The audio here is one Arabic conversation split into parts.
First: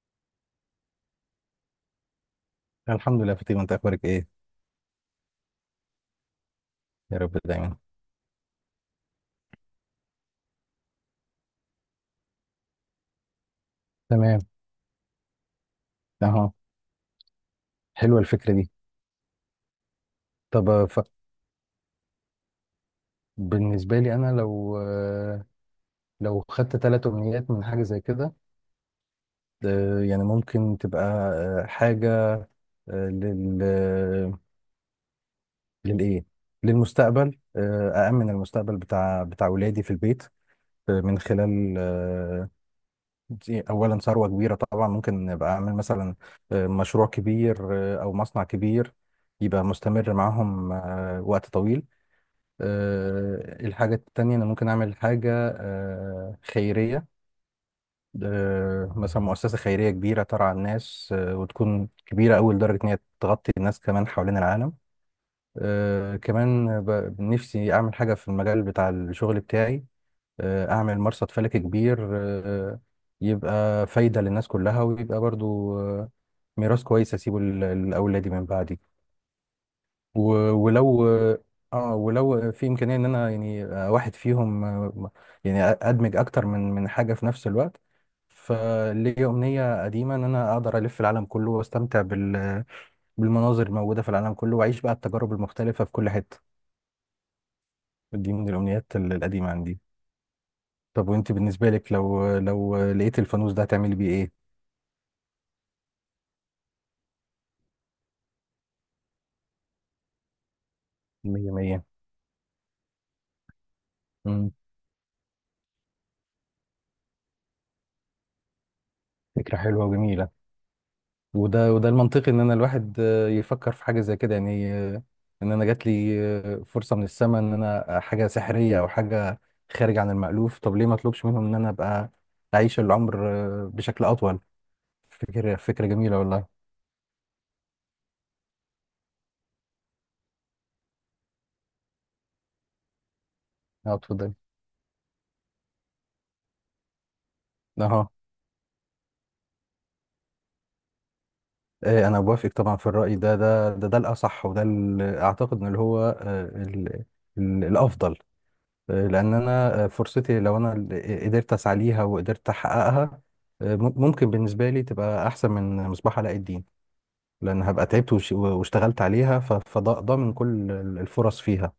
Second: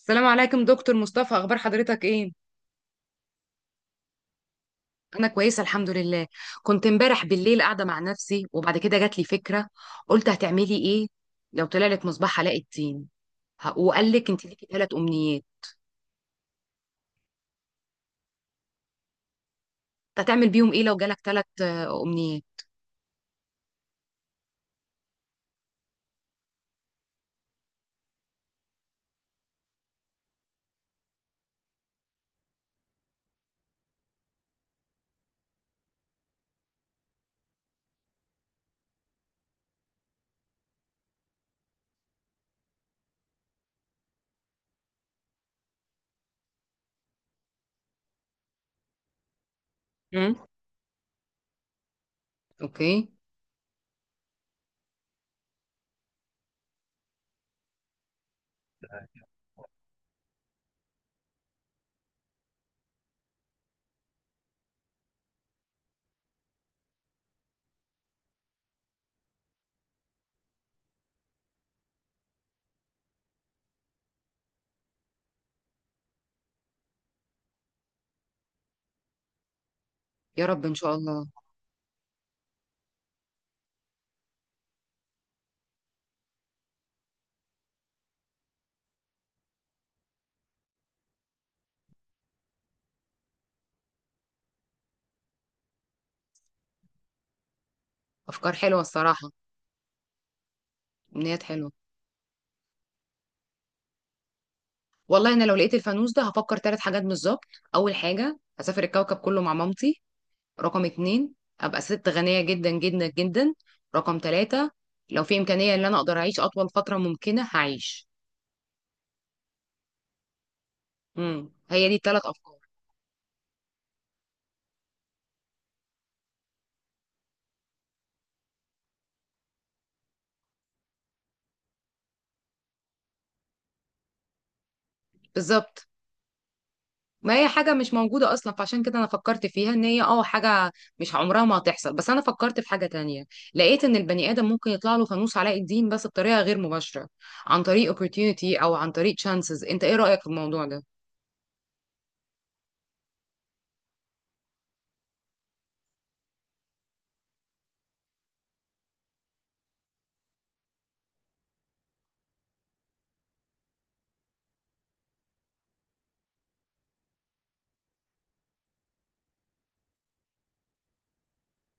السلام عليكم دكتور مصطفى، اخبار حضرتك ايه؟ الحمد لله فاطمة، انت اخبارك ايه؟ انا كويسه الحمد لله. كنت يا امبارح رب بالليل دايما. قاعده مع نفسي وبعد كده جات لي فكره. قلت هتعملي ايه لو طلع لك مصباح علاء الدين وقال لك تمام. انت ليكي ثلاث امنيات؟ اهو. حلوه الفكره دي. هتعمل طب بيهم ايه لو جالك ثلاث امنيات؟ بالنسبه لي انا، لو لو خدت ثلاث امنيات من حاجه زي كده، يعني ممكن تبقى حاجة آه، لل آه، للايه للمستقبل. أأمن المستقبل بتاع ولادي في البيت آه، من خلال آه، دي أولا ثروة كبيرة، طبعا ممكن أبقى أعمل مثلا مشروع كبير، أو مصنع كبير يبقى مستمر امم، معاهم وقت طويل. اوكي. الحاجة التانية أنا ممكن أعمل حاجة خيرية، مثلا مؤسسة خيرية كبيرة ترعى الناس، وتكون كبيرة أوي لدرجة إن هي تغطي الناس كمان حوالين العالم. كمان نفسي أعمل حاجة في المجال بتاع الشغل بتاعي. أعمل مرصد فلكي كبير يبقى فايدة للناس كلها، ويبقى برضو ميراث كويس أسيبه لأولادي من بعدي. يا رب ان شاء ولو... الله. اه، ولو في امكانيه ان انا يعني واحد فيهم، يعني ادمج اكتر من حاجه في نفس الوقت. فليا امنيه قديمه ان انا اقدر الف العالم كله، واستمتع بالمناظر الموجوده في العالم كله، واعيش بقى التجارب المختلفه في كل حته. دي من افكار حلوه الامنيات الصراحه. القديمه عندي. طب وانت امنيات بالنسبه حلوه. لك، لو لقيت الفانوس ده هتعملي بيه ايه؟ والله انا لو لقيت الفانوس ده هفكر ثلاث حاجات بالظبط. اول حاجه هسافر الكوكب كله مع مامتي. رقم 2، مية ابقى مية. ست غنية جدا جدا جدا. رقم مم. تلاتة لو في امكانية ان انا اقدر اعيش اطول فترة ممكنة هعيش. فكره حلوه وجميله. وده هي وده دي التلات المنطقي ان انا افكار. الواحد يفكر في حاجه زي كده، يعني ان انا جات لي فرصه من السماء، ان انا حاجه سحريه او حاجه خارج عن المألوف. طب ليه ما اطلبش منهم ان انا ابقى اعيش العمر بشكل اطول. فكره بالظبط. جميله والله. ما هي حاجة مش موجودة أصلا، فعشان كده أنا فكرت فيها إن هي حاجة مش عمرها ما هتحصل. بس أنا فكرت في حاجة تانية. لقيت اه، إن البني اتفضل. آدم ممكن يطلع له فانوس علاء الدين بس بطريقة غير مباشرة، عن طريق اهو. opportunity أو عن طريق chances. أنت إيه رأيك في الموضوع ده؟ انا بوافق طبعا في الرأي ده الاصح. وده اعتقد ان اللي هو الافضل. لان انا فرصتي لو انا اللي قدرت اسعى ليها وقدرت احققها، ممكن بالنسبه لي تبقى احسن من مصباح علاء الدين. لان هبقى تعبت واشتغلت عليها، فضامن كل الفرص فيها.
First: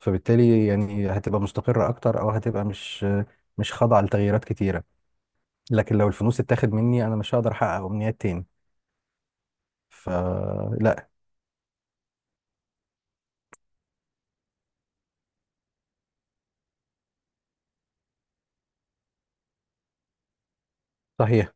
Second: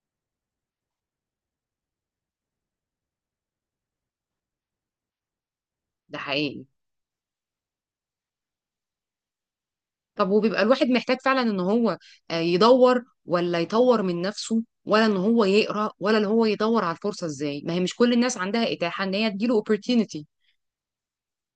فبالتالي يعني هتبقى مستقره اكتر، او هتبقى مش خاضعه لتغييرات كتيره. لكن لو ده الفلوس حقيقي. اتاخد مني انا مش هقدر احقق امنيات تاني. طب وبيبقى الواحد فلا. محتاج فعلا ان هو يدور ولا يطور من نفسه، ولا ان هو يقرا، ولا ان هو يدور على الفرصه؟ ازاي ما هي مش كل الناس عندها اتاحه ان هي تجيله opportunity؟ صحيح.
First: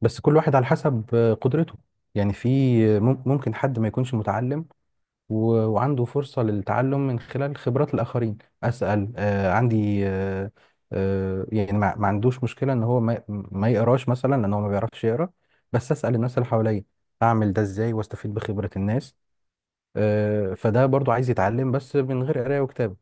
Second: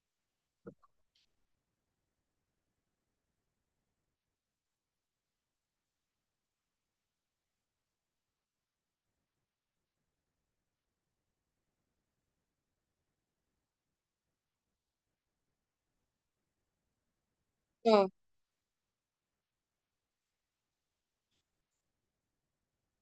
بس كل واحد على حسب قدرته. يعني في... ممكن حد ما يكونش متعلم وعنده فرصة للتعلم من خلال خبرات الآخرين. أسأل. آه عندي آه آه يعني ما عندوش مشكلة إن هو ما يقراش مثلا، لأن هو ما بيعرفش يقرا. بس أسأل الناس اللي حواليا، أعمل ده إزاي اه. وأستفيد بخبرة الناس. فده برضو عايز يتعلم بس من غير قراية وكتابة.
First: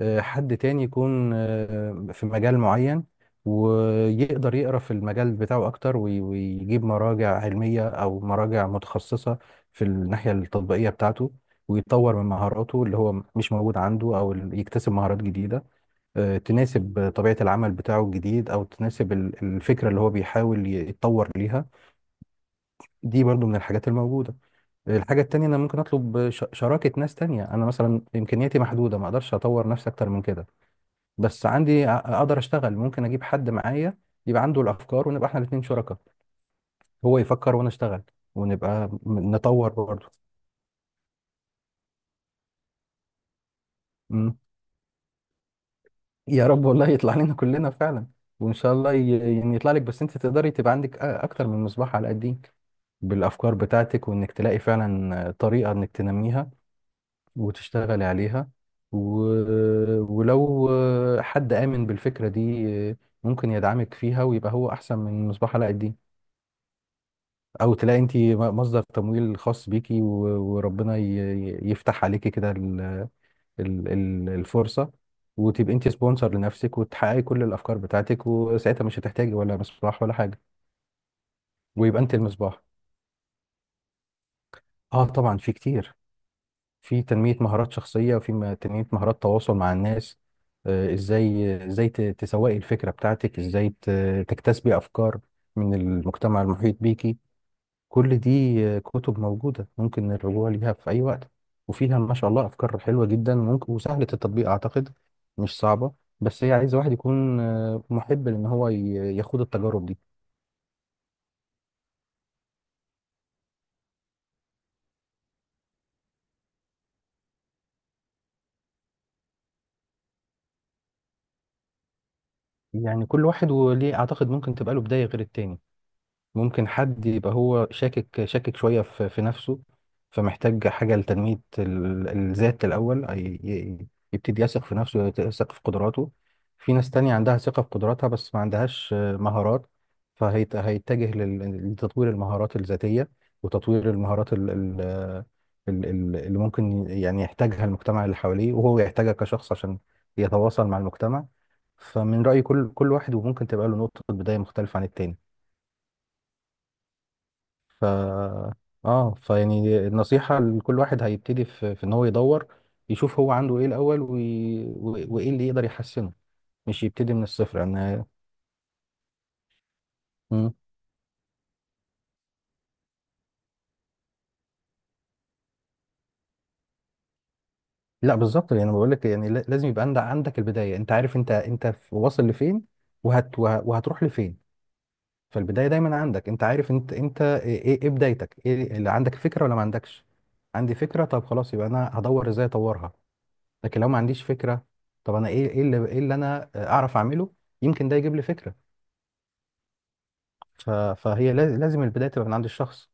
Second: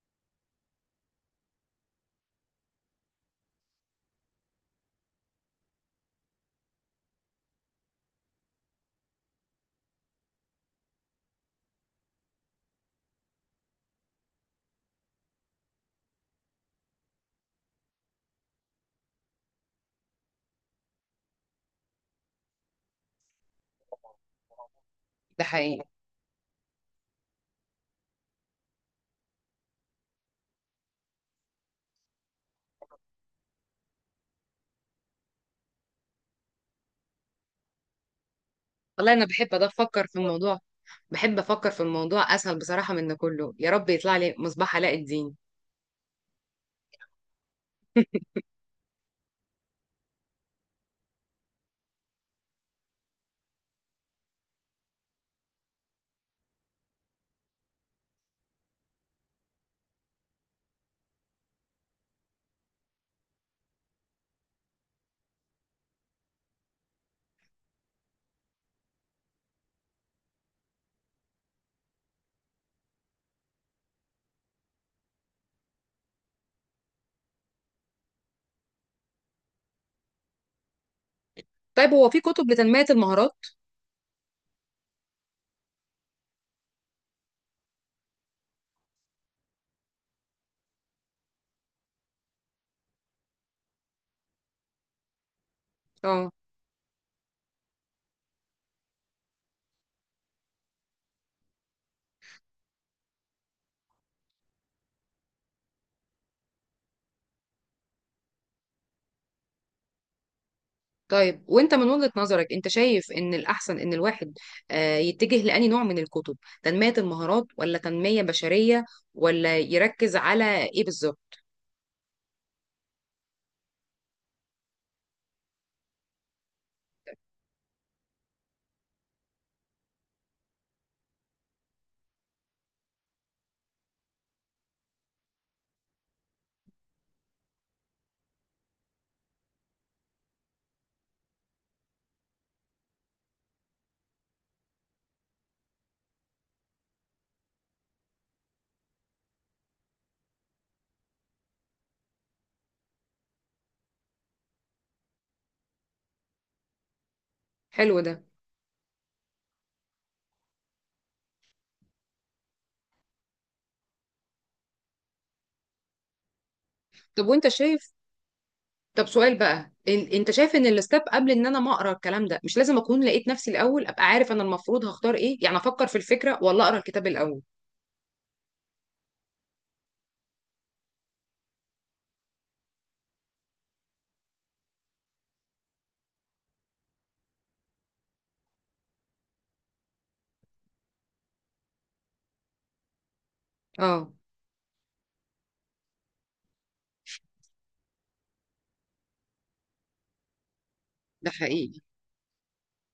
حد تاني يكون في مجال معين ويقدر يقرا في المجال بتاعه اكتر، ويجيب مراجع علميه او مراجع متخصصه في الناحيه التطبيقيه بتاعته، ويطور من مهاراته اللي هو مش موجود عنده، او يكتسب مهارات جديده تناسب طبيعه العمل بتاعه الجديد، او تناسب الفكره اللي هو بيحاول يتطور ليها. دي برضو من الحاجات الموجوده. الحاجة ده التانية، أنا ممكن حقيقي. أطلب شراكة ناس تانية. أنا مثلا إمكانياتي محدودة، ما أقدرش أطور نفسي أكتر من كده. بس عندي... اقدر اشتغل، ممكن اجيب حد معايا يبقى عنده الافكار، ونبقى احنا الاثنين شركاء، هو يفكر وانا اشتغل، ونبقى والله انا بحب ده نطور افكر برضه. في الموضوع. بحب افكر في الموضوع اسهل بصراحه من ده كله. يا رب يطلع لي مم. مصباح علاء الدين. يا رب. والله يطلع لنا كلنا فعلا، وان شاء الله يعني يطلع لك، بس انت تقدري تبقى عندك اكتر من مصباح على قديك بالافكار بتاعتك، وانك تلاقي فعلا طريقة انك تنميها وتشتغلي عليها. و... ولو حد آمن بالفكرة دي ممكن يدعمك فيها، ويبقى هو احسن من مصباح علاء الدين. او تلاقي انت مصدر تمويل خاص بيكي، وربنا يفتح عليكي كده الفرصة، وتبقي انت سبونسر لنفسك وتحققي كل الافكار بتاعتك، وساعتها مش هتحتاجي ولا مصباح ولا حاجة. طيب، ويبقى هو انت في كتب المصباح. لتنميه المهارات؟ اه، طبعا في كتير. في تنمية مهارات شخصية، وفي تنمية مهارات تواصل مع الناس. ازاي ازاي ت- تسوقي الفكرة بتاعتك، ازاي تكتسبي افكار من اه. المجتمع المحيط بيكي. كل دي كتب موجودة ممكن الرجوع ليها في أي وقت، وفيها ما شاء الله أفكار حلوة جدا ممكن، وسهلة التطبيق أعتقد، مش صعبة. بس هي عايزة واحد يكون محب لأن هو يخوض التجارب دي. طيب وانت من وجهة نظرك انت شايف ان الاحسن ان الواحد يتجه لأني نوع من الكتب، تنمية المهارات ولا تنمية بشرية؟ ولا يركز على ايه بالظبط؟ يعني كل واحد وليه، أعتقد ممكن تبقى له بداية غير التاني. ممكن حد يبقى هو شاكك شاكك شوية في نفسه، فمحتاج حاجة لتنمية الذات الأول، يبتدي يثق في نفسه، يثق في قدراته. في ناس تانية عندها ثقة في قدراتها، بس ما عندهاش مهارات، فهيتجه لتطوير المهارات الذاتية، وتطوير المهارات اللي ممكن يعني يحتاجها المجتمع اللي حواليه، وهو يحتاجها كشخص عشان يتواصل مع المجتمع. فمن رأيي كل واحد وممكن تبقى له نقطة بداية مختلفة عن التاني. ف حلو ده. اه فيعني النصيحة لكل واحد هيبتدي، في ان هو يدور، يشوف هو عنده ايه الاول، وايه اللي يقدر يحسنه، مش يبتدي من طب وانت الصفر شايف انا. طب سؤال بقى، انت مم. شايف ان الستاب قبل ان انا ما اقرا الكلام ده مش لازم اكون لقيت نفسي الاول، ابقى عارف انا المفروض هختار ايه؟ يعني افكر في الفكرة ولا اقرا الكتاب الاول؟ لا بالظبط، يعني بقول لك يعني لازم يبقى عندك البداية. انت عارف انت واصل لفين، وهتروح لفين. فالبداية دايما عندك، انت عارف انت ايه ايه إيه بدايتك، ايه اللي عندك فكرة ولا ما عندكش. عندي فكرة، طب خلاص يبقى انا هدور ازاي اطورها. لكن لو ما اه. عنديش فكرة، طب انا ايه ايه اللي انا اعرف اعمله. يمكن ده يجيب لي فكرة. ده فهي حقيقي. لازم البداية تبقى من عند الشخص.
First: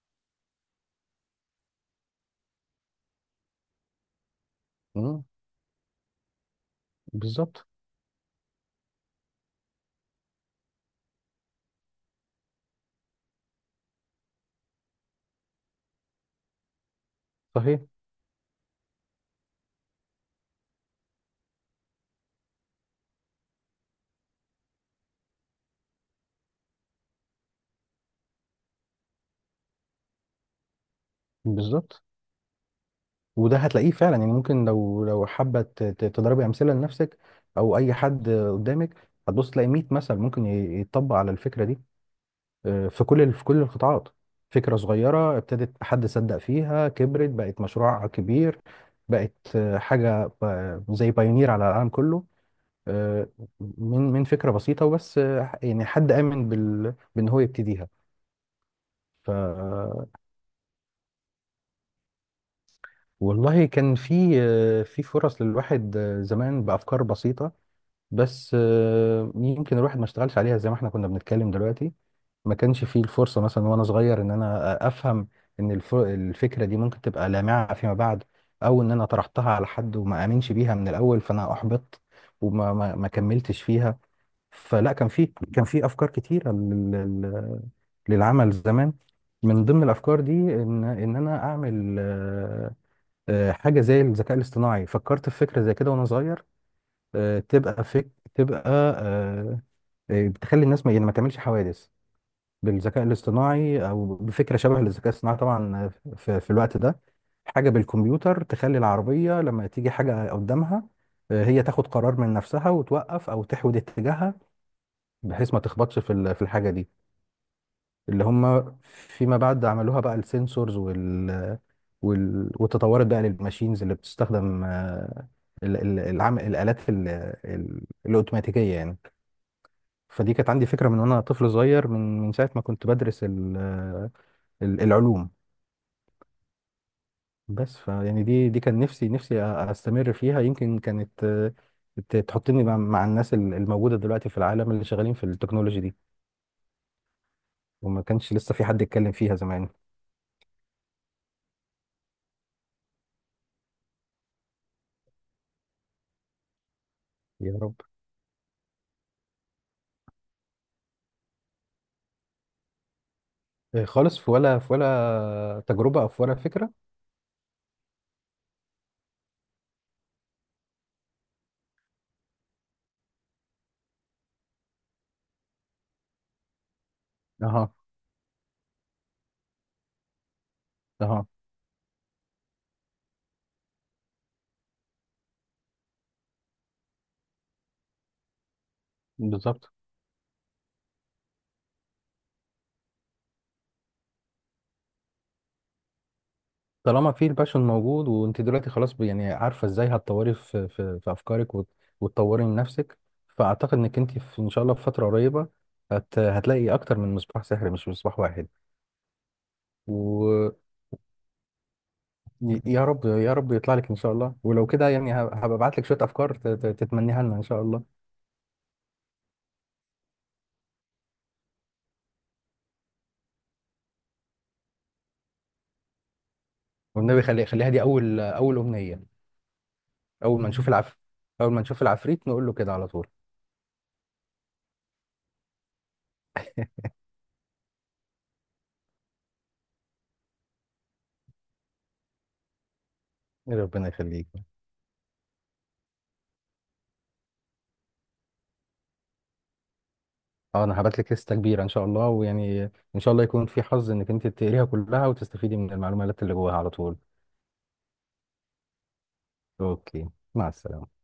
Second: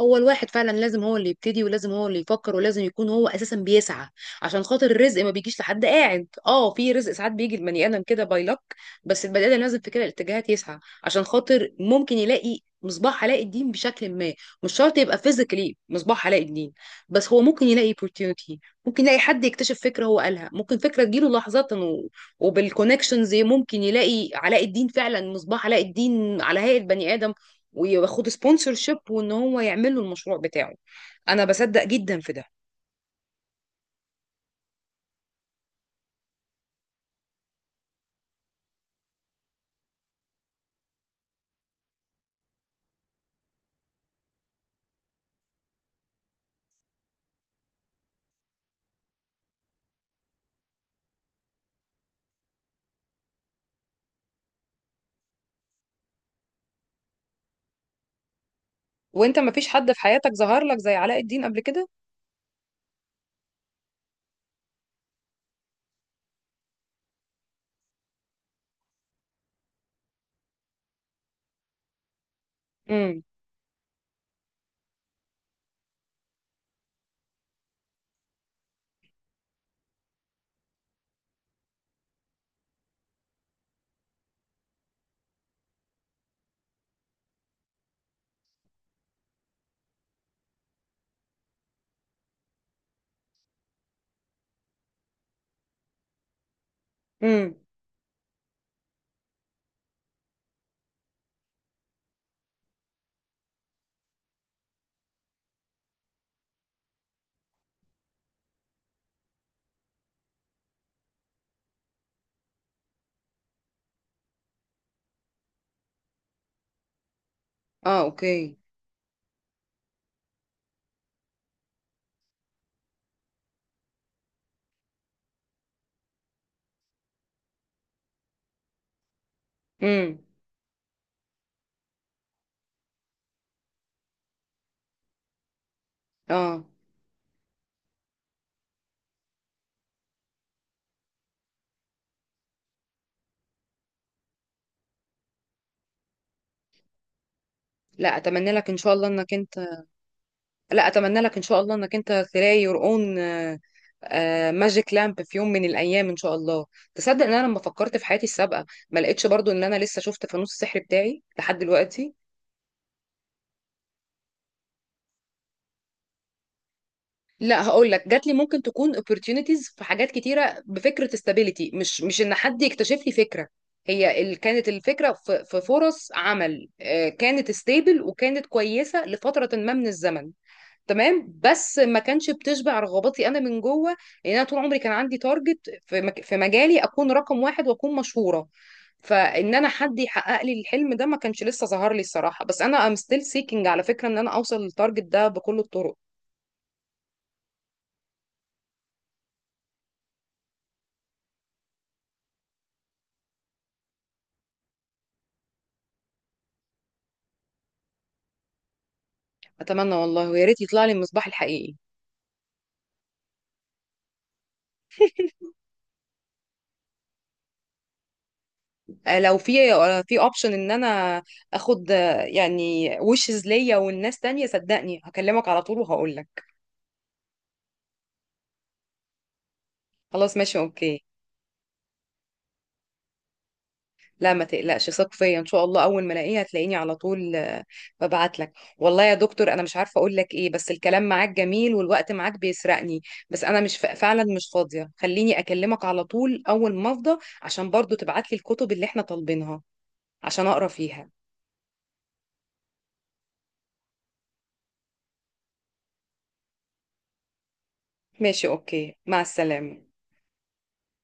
هو الواحد فعلا لازم هو اللي يبتدي، ولازم هو اللي يفكر، ولازم يكون هو اساسا بيسعى عشان خاطر الرزق مم. ما بيجيش لحد قاعد. اه في رزق ساعات بيجي بالظبط. لبني ادم كده باي لك. بس البني ادم لازم في كده الاتجاهات يسعى عشان خاطر ممكن يلاقي مصباح علاء الدين بشكل ما. مش شرط يبقى فيزيكلي مصباح علاء الدين، بس هو ممكن صحيح. يلاقي opportunity. ممكن يلاقي حد يكتشف فكره هو قالها، ممكن فكره تجيله لحظة وبالكونكشنز ممكن يلاقي علاء الدين فعلا، مصباح علاء الدين على هيئة بني ادم، وياخد سبونسر شيب وان هو يعمل له المشروع بتاعه. انا بصدق بالظبط. جدا في ده. وده هتلاقيه فعلا، يعني ممكن لو حابة تضربي أمثلة لنفسك او اي حد قدامك، هتبص تلاقي 100 مثل ممكن يتطبق على الفكرة دي في كل القطاعات. فكرة صغيرة ابتدت، حد صدق فيها، كبرت، بقت مشروع كبير، بقت حاجة زي بايونير على العالم كله. آه، من فكرة بسيطة وبس، يعني حد آمن بأن هو يبتديها. ف وانت ما فيش حد في حياتك ظهر لك زي علاء الدين قبل كده؟ والله كان في... في فرص للواحد زمان بأفكار بسيطة، بس يمكن الواحد ما اشتغلش عليها، زي ما احنا كنا بنتكلم دلوقتي. ما كانش فيه امم. الفرصة مثلا وأنا صغير إن أنا أفهم إن الفكرة دي ممكن تبقى لامعة فيما بعد، أو إن أنا طرحتها على حد وما آمنش بيها من الأول فأنا أحبطت وما ما ما كملتش فيها. فلا، كان في افكار كتيره للعمل زمان. من ضمن الافكار دي ان انا اعمل حاجه زي الذكاء الاصطناعي. فكرت في فكره زي كده وانا صغير، امم. تبقى تبقى بتخلي الناس ما يعني ما تعملش حوادث، بالذكاء الاصطناعي او بفكره شبه للذكاء الاصطناعي طبعا في الوقت ده، حاجه بالكمبيوتر تخلي العربيه لما تيجي حاجه قدامها هي تاخد قرار من نفسها وتوقف او تحود اتجاهها، بحيث ما تخبطش في في الحاجه دي. اه، اللي اوكي. هم فيما بعد عملوها بقى السنسورز وال وال وتطورت بقى للماشينز اللي بتستخدم الالات الاوتوماتيكيه يعني. امم. فدي كانت عندي فكره من وانا طفل صغير، من ساعه ما كنت بدرس العلوم. اه. بس فيعني دي كان نفسي استمر فيها، يمكن كانت تحطني مع الناس الموجوده دلوقتي في العالم اللي شغالين في التكنولوجي دي. وما لا كانش اتمنى لسه في لك ان حد شاء الله يتكلم انك فيها زمان. انت لا اتمنى لك ان شاء الله انك انت تلاقي يور اون ماجيك لامب في يوم من الايام ان شاء الله. تصدق ان انا لما يا رب. فكرت في حياتي السابقه ما لقيتش برضو ان انا لسه شفت فانوس السحر بتاعي لحد دلوقتي. إيه خالص؟ في ولا في ولا تجربة أو في ولا فكرة؟ لا، هقول لك جات لي ممكن تكون opportunities في حاجات كتيره بفكره استابيليتي، مش ان حد يكتشف لي فكره. كانت الفكره في فرص عمل، كانت اها. ستيبل وكانت كويسه لفتره ما من الزمن. اها. تمام. بس ما كانش بتشبع رغباتي انا من جوه. لان انا طول عمري كان عندي تارجت في مجالي اكون رقم واحد واكون مشهوره. فان انا بالظبط. حد يحقق لي الحلم ده ما كانش لسه ظهر لي الصراحه. بس انا ستيل سيكينج على فكره ان انا اوصل للتارجت ده بكل الطرق. طالما في الباشون موجود، وأنت دلوقتي خلاص يعني عارفة إزاي هتطوري في أفكارك، وتطوري من نفسك. فأعتقد إنك أنت في إن شاء الله في فترة قريبة هتلاقي أكتر من مصباح سحري، مش مصباح واحد. اتمنى والله، ويا ويا ريت يطلع لي المصباح الحقيقي. رب، يا رب يطلع لك إن شاء الله. ولو كده، يعني هبقى أبعت لك شوية أفكار تتمنيها لنا إن شاء الله. لو في في اوبشن ان انا اخد يعني وشز ليا والناس تانية، صدقني هكلمك على طول وهقول لك. والنبي، خليها دي أول أمنية. خلاص، أول ما ماشي، نشوف العفريت، اوكي. نقول له كده على طول. لا ما تقلقش، ثق فيا ان شاء الله اول ما الاقيها هتلاقيني على طول. ببعت لك. والله يا دكتور انا مش عارفه اقول لك ايه، بس الكلام معاك جميل والوقت معاك بيسرقني. بس انا مش ف... ربنا فعلا يخليك. مش فاضيه. خليني اكلمك على طول اول ما افضى، عشان برضو تبعت لي الكتب اللي احنا طالبينها عشان اه، اقرا انا هبعت فيها. لك لسته كبيره ان شاء الله، ويعني ان شاء الله يكون في حظ انك انت تقريها كلها وتستفيدي من المعلومات اللي جواها على طول. ماشي، اوكي، مع السلامه. اوكي، مع السلامه.